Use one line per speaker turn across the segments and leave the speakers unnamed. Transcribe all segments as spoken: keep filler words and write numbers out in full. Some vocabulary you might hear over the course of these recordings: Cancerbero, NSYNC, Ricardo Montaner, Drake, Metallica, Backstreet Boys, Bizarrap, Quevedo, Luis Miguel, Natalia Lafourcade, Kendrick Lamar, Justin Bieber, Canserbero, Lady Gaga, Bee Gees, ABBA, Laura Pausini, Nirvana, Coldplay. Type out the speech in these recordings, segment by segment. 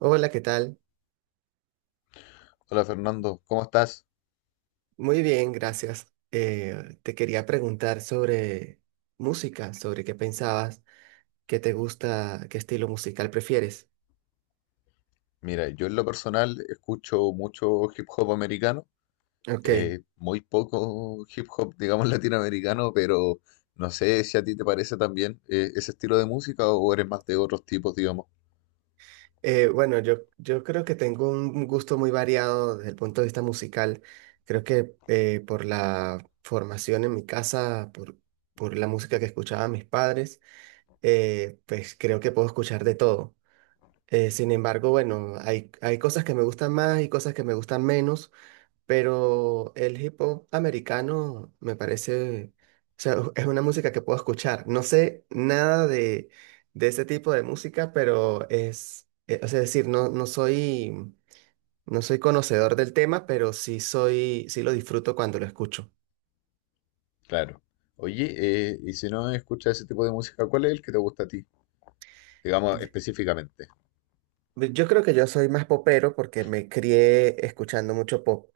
Hola, ¿qué tal?
Hola Fernando, ¿cómo estás?
Muy bien, gracias. Eh, te quería preguntar sobre música, sobre qué pensabas, qué te gusta, qué estilo musical prefieres.
Mira, yo en lo personal escucho mucho hip hop americano,
Ok,
eh, muy poco hip hop, digamos, latinoamericano, pero no sé si a ti te parece también eh, ese estilo de música o eres más de otros tipos, digamos.
eh, bueno, yo, yo creo que tengo un gusto muy variado desde el punto de vista musical. Creo que eh, por la formación en mi casa, por, por la música que escuchaban mis padres, eh, pues creo que puedo escuchar de todo. Eh, sin embargo, bueno, hay, hay cosas que me gustan más y cosas que me gustan menos, pero el hip hop americano me parece, o sea, es una música que puedo escuchar. No sé nada de, de ese tipo de música, pero es, eh, o sea, es decir, no, no soy, no soy conocedor del tema, pero sí soy, sí lo disfruto cuando lo escucho.
Claro. Oye, eh, y si no escuchas ese tipo de música, ¿cuál es el que te gusta a ti? Digamos,
Y-
específicamente.
pues, yo creo que yo soy más popero porque me crié escuchando mucho pop.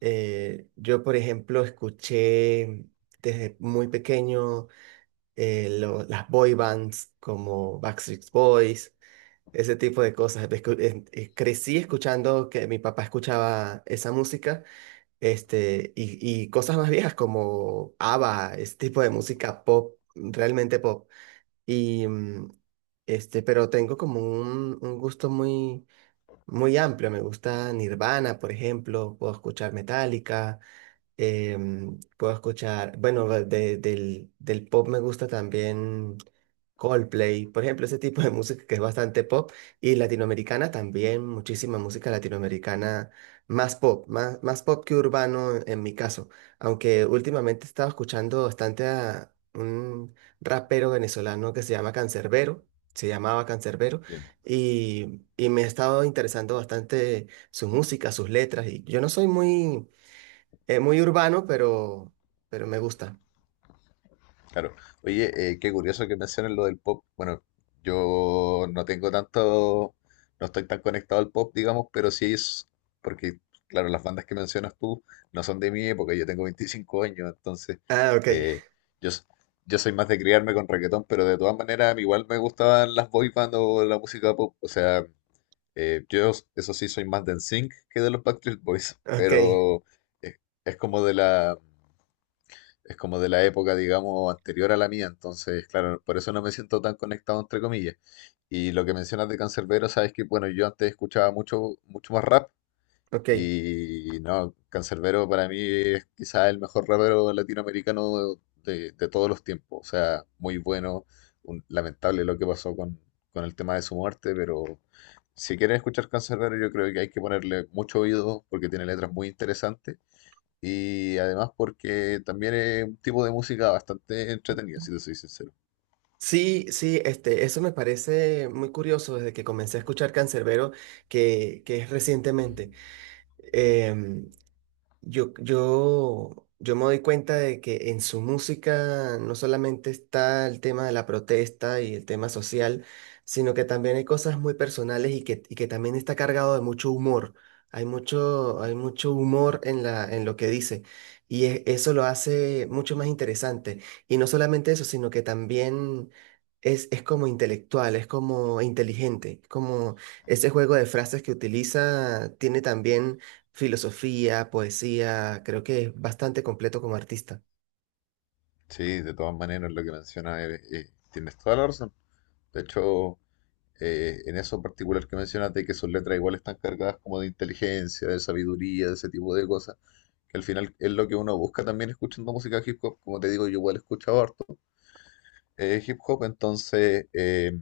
Eh, yo, por ejemplo, escuché desde muy pequeño. Eh, lo- las boy bands como Backstreet Boys, ese tipo de cosas. Escu- en- eh, crecí escuchando que mi papá escuchaba esa música, este, y, y cosas más viejas como ABBA, ese tipo de música pop, realmente pop. Y, mm, este, pero tengo como un, un gusto muy, muy amplio. Me gusta Nirvana, por ejemplo, puedo escuchar Metallica, em, puedo escuchar, bueno, de- del, del pop me gusta también Coldplay, por ejemplo, ese tipo de música que es bastante pop y latinoamericana también, muchísima música latinoamericana, más pop, más, más pop que urbano en, en mi caso, aunque últimamente he estado escuchando bastante a un rapero venezolano que se llama Cancerbero, se llamaba Cancerbero y, y me he estado interesando bastante su música, sus letras y yo no soy muy eh, muy urbano, pero, pero me gusta.
Claro. Oye, eh, qué curioso que mencionen lo del pop. Bueno, yo no tengo tanto, no estoy tan conectado al pop, digamos, pero sí es, porque, claro, las bandas que mencionas tú no son de mi época, yo tengo veinticinco años, entonces
Ah, ok,
eh, yo, s- yo soy más de criarme con reggaetón, pero de todas maneras, a mí igual me gustaban las boy band o la música pop. O sea, eh, yo, s- eso sí, soy más de NSYNC que de los Backstreet Boys,
ok,
pero eh, es como de la es como de la época, digamos, anterior a la mía, entonces, claro, por eso no me siento tan conectado, entre comillas. Y lo que mencionas de Canserbero, sabes que, bueno, yo antes escuchaba mucho, mucho más rap
ok.
y no, Canserbero para mí es quizás el mejor rapero latinoamericano de, de todos los tiempos, o sea, muy bueno, un- lamentable lo que pasó con, con el tema de su muerte, pero. Si quieren escuchar Canserbero, yo creo que hay que ponerle mucho oído porque tiene letras muy interesantes. Y además porque también es un tipo de música bastante entretenida, si te soy sincero.
Sí, sí, este, eso me parece muy curioso desde que comencé a escuchar Canserbero que, que es recientemente. Em, Yo, yo, yo me doy cuenta de que en su música no solamente está el tema de la protesta y el tema social, sino que también hay cosas muy personales y que, y que también está cargado de mucho humor. Hay mucho, hay mucho humor en la, en lo que dice y e- eso lo hace mucho más interesante. Y no solamente eso, sino que también es, es como intelectual, es como inteligente, como ese juego de frases que utiliza tiene también filosofía, poesía, creo que es bastante completo como artista.
Sí, de todas maneras lo que mencionas eh, eh, tienes toda la razón. De hecho, eh, en eso en particular que mencionas de que sus letras igual están cargadas como de inteligencia, de sabiduría, de ese tipo de cosas, que al final es lo que uno busca también escuchando música hip hop. Como te digo, yo igual he escuchado harto eh, hip hop, entonces, eh,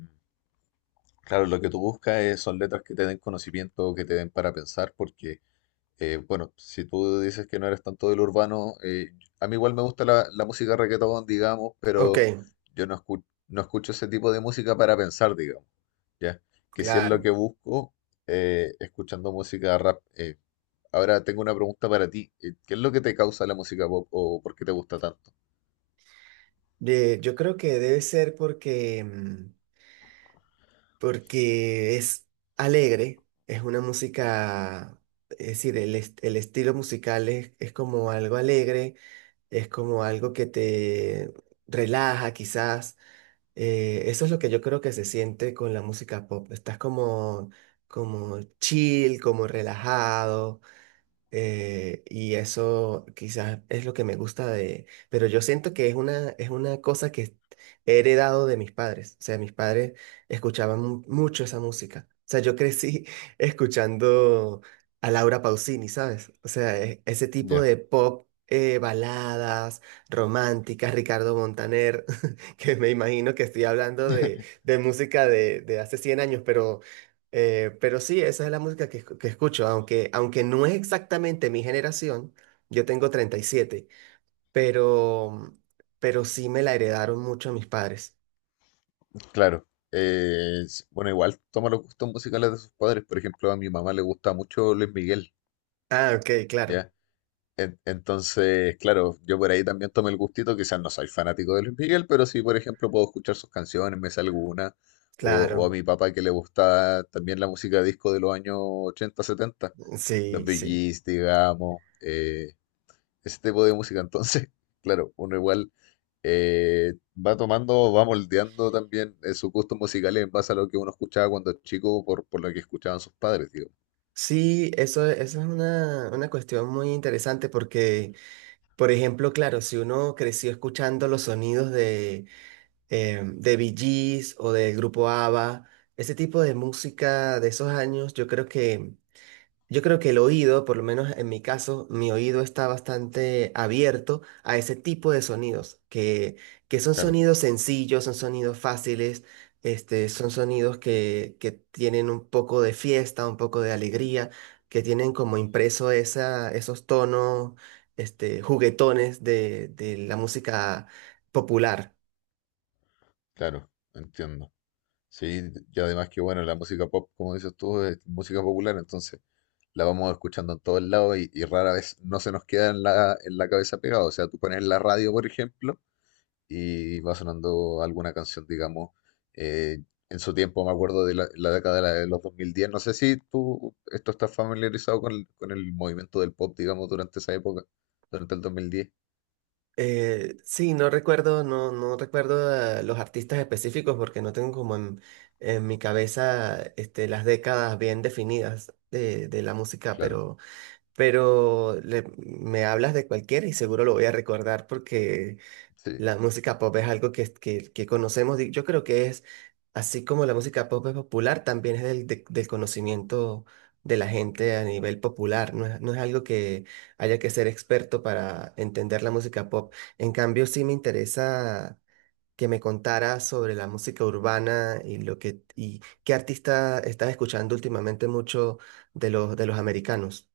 claro, lo que tú buscas es- son letras que te den conocimiento, que te den para pensar, porque. Eh, bueno, si tú dices que no eres tanto del urbano, eh, a mí igual me gusta la, la música reggaetón, digamos,
Ok,
pero yo no escu- no escucho ese tipo de música para pensar, digamos, ¿ya? Que si es lo
claro.
que busco, eh, escuchando música rap. Eh, ahora tengo una pregunta para ti. eh, ¿Qué es lo que te causa la música pop o por qué te gusta tanto?
Eh, yo creo que debe ser porque, mm, porque es alegre, es una música, es decir, el, est- el estilo musical es, es como algo alegre, es como algo que te relaja quizás. Eh, eso es lo que yo creo que se siente con la música pop. Estás como, como chill, como relajado. Eh, y eso quizás es lo que me gusta de, pero yo siento que es una, es una cosa que he heredado de mis padres. O sea, mis padres escuchaban mu- mucho esa música. O sea, yo crecí escuchando a Laura Pausini, ¿sabes? O sea, e- ese tipo
Ya,
de pop, eh, baladas románticas, Ricardo Montaner, que me imagino que estoy hablando de, de música de, de hace cien años, pero eh, pero sí, esa es la música que, escu- que escucho, aunque, aunque no es exactamente mi generación, yo tengo treinta y siete, pero, pero sí me la heredaron mucho mis padres.
claro. Eh, s- bueno, igual toma los gustos musicales de sus padres. Por ejemplo, a mi mamá le gusta mucho Luis Miguel,
Ah, ok, claro,
¿ya? En- Entonces, claro, yo por ahí también tomé el gustito, quizás no soy fanático de Luis Miguel, pero sí, por ejemplo, puedo escuchar sus canciones, me sé alguna, o, o a
claro,
mi papá que le gusta también la música disco de los años ochenta, setenta, los
sí,
Bee
sí.
Gees, digamos, eh, ese tipo de música. Entonces, claro, uno igual eh, va tomando, va moldeando también eh, sus gustos musicales en base a lo que uno escuchaba cuando chico, por, por lo que escuchaban sus padres, digo.
Sí, eso, eso es una, una cuestión muy interesante porque, por ejemplo, claro, si uno creció escuchando los sonidos de, eh, de Bee Gees o del grupo ABBA, ese tipo de música de esos años, yo creo que yo creo que el oído, por lo menos en mi caso, mi oído está bastante abierto a ese tipo de sonidos, que, que son
Claro,
sonidos sencillos, son sonidos fáciles, este, son sonidos que, que tienen un poco de fiesta, un poco de alegría, que tienen como impreso esa, esos tonos, este, juguetones de, de la música popular.
claro, entiendo. Sí, y además que bueno, la música pop, como dices tú, es música popular, entonces la vamos escuchando en todos lados y, y rara vez no se nos queda en la, en la cabeza pegada. O sea, tú pones la radio, por ejemplo, y va sonando alguna canción, digamos, eh, en su tiempo, me acuerdo de la, la década de la- de los dos mil diez, no sé si tú esto estás familiarizado con, el- con el movimiento del pop, digamos, durante esa época, durante el dos mil diez,
Eh, sí, no recuerdo, no, no recuerdo eh, los artistas específicos porque no tengo como en, en mi cabeza este, las décadas bien definidas de, de la música,
claro,
pero, pero le- me hablas de cualquiera y seguro lo voy a recordar porque
sí.
la música pop es algo que, que, que conocemos, di- yo creo que es, así como la música pop es popular, también es del, de- del conocimiento de la gente a nivel popular, no es, no es algo que haya que ser experto para entender la música pop. En cambio, sí me interesa que me contara sobre la música urbana y lo que, y qué artista estás escuchando últimamente mucho de los, de los americanos.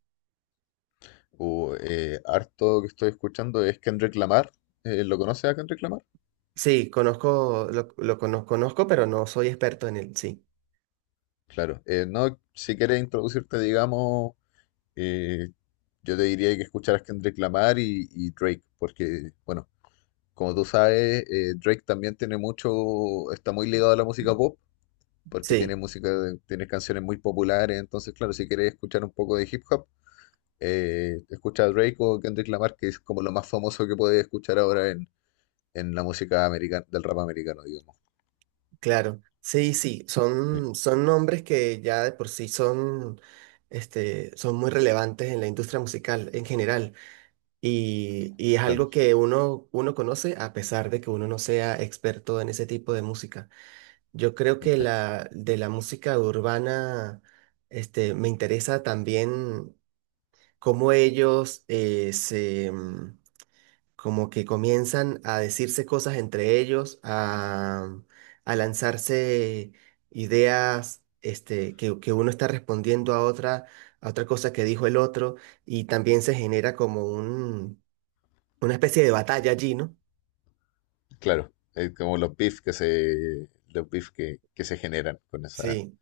O, eh, harto que estoy escuchando es Kendrick Lamar, eh, ¿lo conoces a Kendrick Lamar?
Sí, conozco, lo, lo conozco, conozco, pero no soy experto en él, sí,
Claro, eh, no, si quieres introducirte, digamos, eh, yo te diría que escucharas Kendrick Lamar y, y Drake, porque, bueno, como tú sabes, eh, Drake también tiene mucho, está muy ligado a la música pop, porque tiene
sí.
música, de- tiene canciones muy populares, entonces, claro, si quieres escuchar un poco de hip hop, eh, escucha a Drake o Kendrick Lamar, que es como lo más famoso que puedes escuchar ahora en, en la música americana, del rap americano, digamos.
Claro, sí, sí,
Sí,
son, son nombres que ya de por sí son, este, son muy relevantes en la industria musical en general y, y es
claro,
algo que uno, uno conoce a pesar de que uno no sea experto en ese tipo de música. Yo creo que
de hecho.
la, de la música urbana, este, me interesa también cómo ellos eh, se como que comienzan a decirse cosas entre ellos, a, a lanzarse ideas, este, que, que uno está respondiendo a otra, a otra cosa que dijo el otro, y también se genera como un, una especie de batalla allí, ¿no?
Claro, es como los beef que se, los beef que, que se generan con esa,
Sí,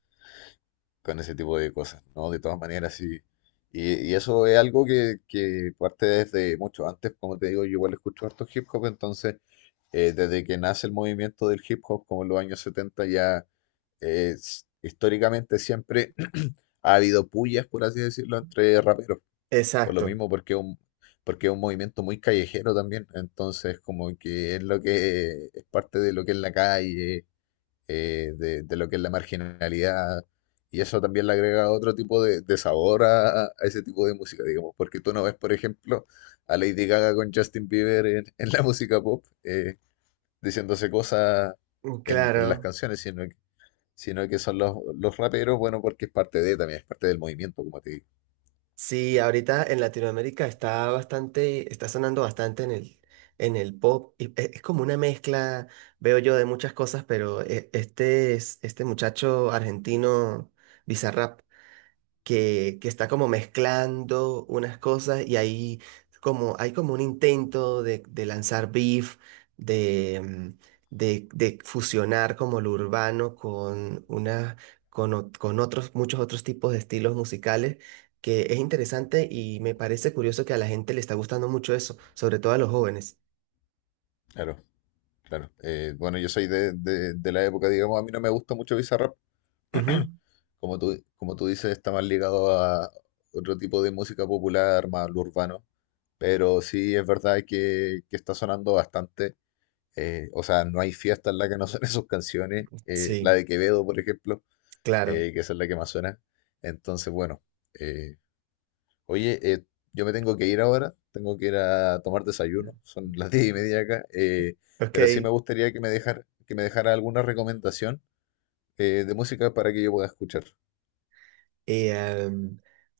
con ese tipo de cosas, ¿no? De todas maneras, sí. Y, y eso es algo que, que parte desde mucho antes, como te digo, yo igual escucho harto hip hop, entonces eh, desde que nace el movimiento del hip hop, como en los años setenta ya eh, s- históricamente siempre ha habido pullas, por así decirlo, entre raperos. Por lo
exacto.
mismo, porque es un, porque es un movimiento muy callejero también. Entonces, como que es lo que es parte de lo que es la calle, eh, de, de lo que es la marginalidad. Y eso también le agrega otro tipo de, de sabor a, a ese tipo de música, digamos. Porque tú no ves, por ejemplo, a Lady Gaga con Justin Bieber en, en la música pop, eh, diciéndose cosas en, en las
Claro.
canciones, sino que, sino que son los, los raperos, bueno, porque es parte de, también es parte del movimiento, como te digo.
Sí,
Sí,
ahorita en Latinoamérica está bastante, está sonando bastante en el, en el pop. Y e- es como una mezcla, veo yo, de muchas cosas, pero e- este es, este muchacho argentino, Bizarrap, que, que está como mezclando unas cosas y ahí como, hay como un intento de, de lanzar beef, de, mm, de, de fusionar como lo urbano con, una, con, ot- con otros, muchos otros tipos de estilos musicales, que es interesante y me parece curioso que a la gente le está gustando mucho eso, sobre todo a los jóvenes.
claro. Claro, eh, bueno, yo soy de, de- de la época, digamos, a mí no me gusta mucho Bizarrap,
Ujú.
como tú, como tú dices, está más ligado a otro tipo de música popular, más lo urbano, pero sí es verdad que, que está sonando bastante, eh, o sea, no hay fiesta en la que no suenen sus canciones, eh, la
Sí,
de Quevedo, por ejemplo,
claro.
eh, que esa es la que más suena, entonces, bueno, eh, oye, eh, yo me tengo que ir ahora, tengo que ir a tomar desayuno, son las diez y media acá, eh,
Ok.
pero sí me gustaría que me dejara, que me dejara alguna recomendación eh, de música para que yo pueda escuchar.
Y em,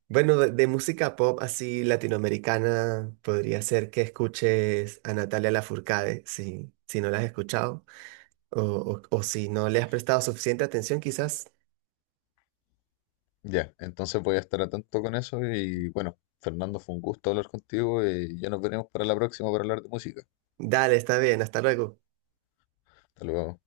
bueno, de, de música pop así latinoamericana, podría ser que escuches a Natalia Lafourcade, si, si no la has escuchado, o, o o si no le has prestado suficiente atención, quizás.
Ya, entonces voy a estar atento con eso y bueno, Fernando, fue un gusto hablar contigo y ya nos veremos para la próxima para hablar de música.
Dale, está bien, hasta luego.
Hasta luego.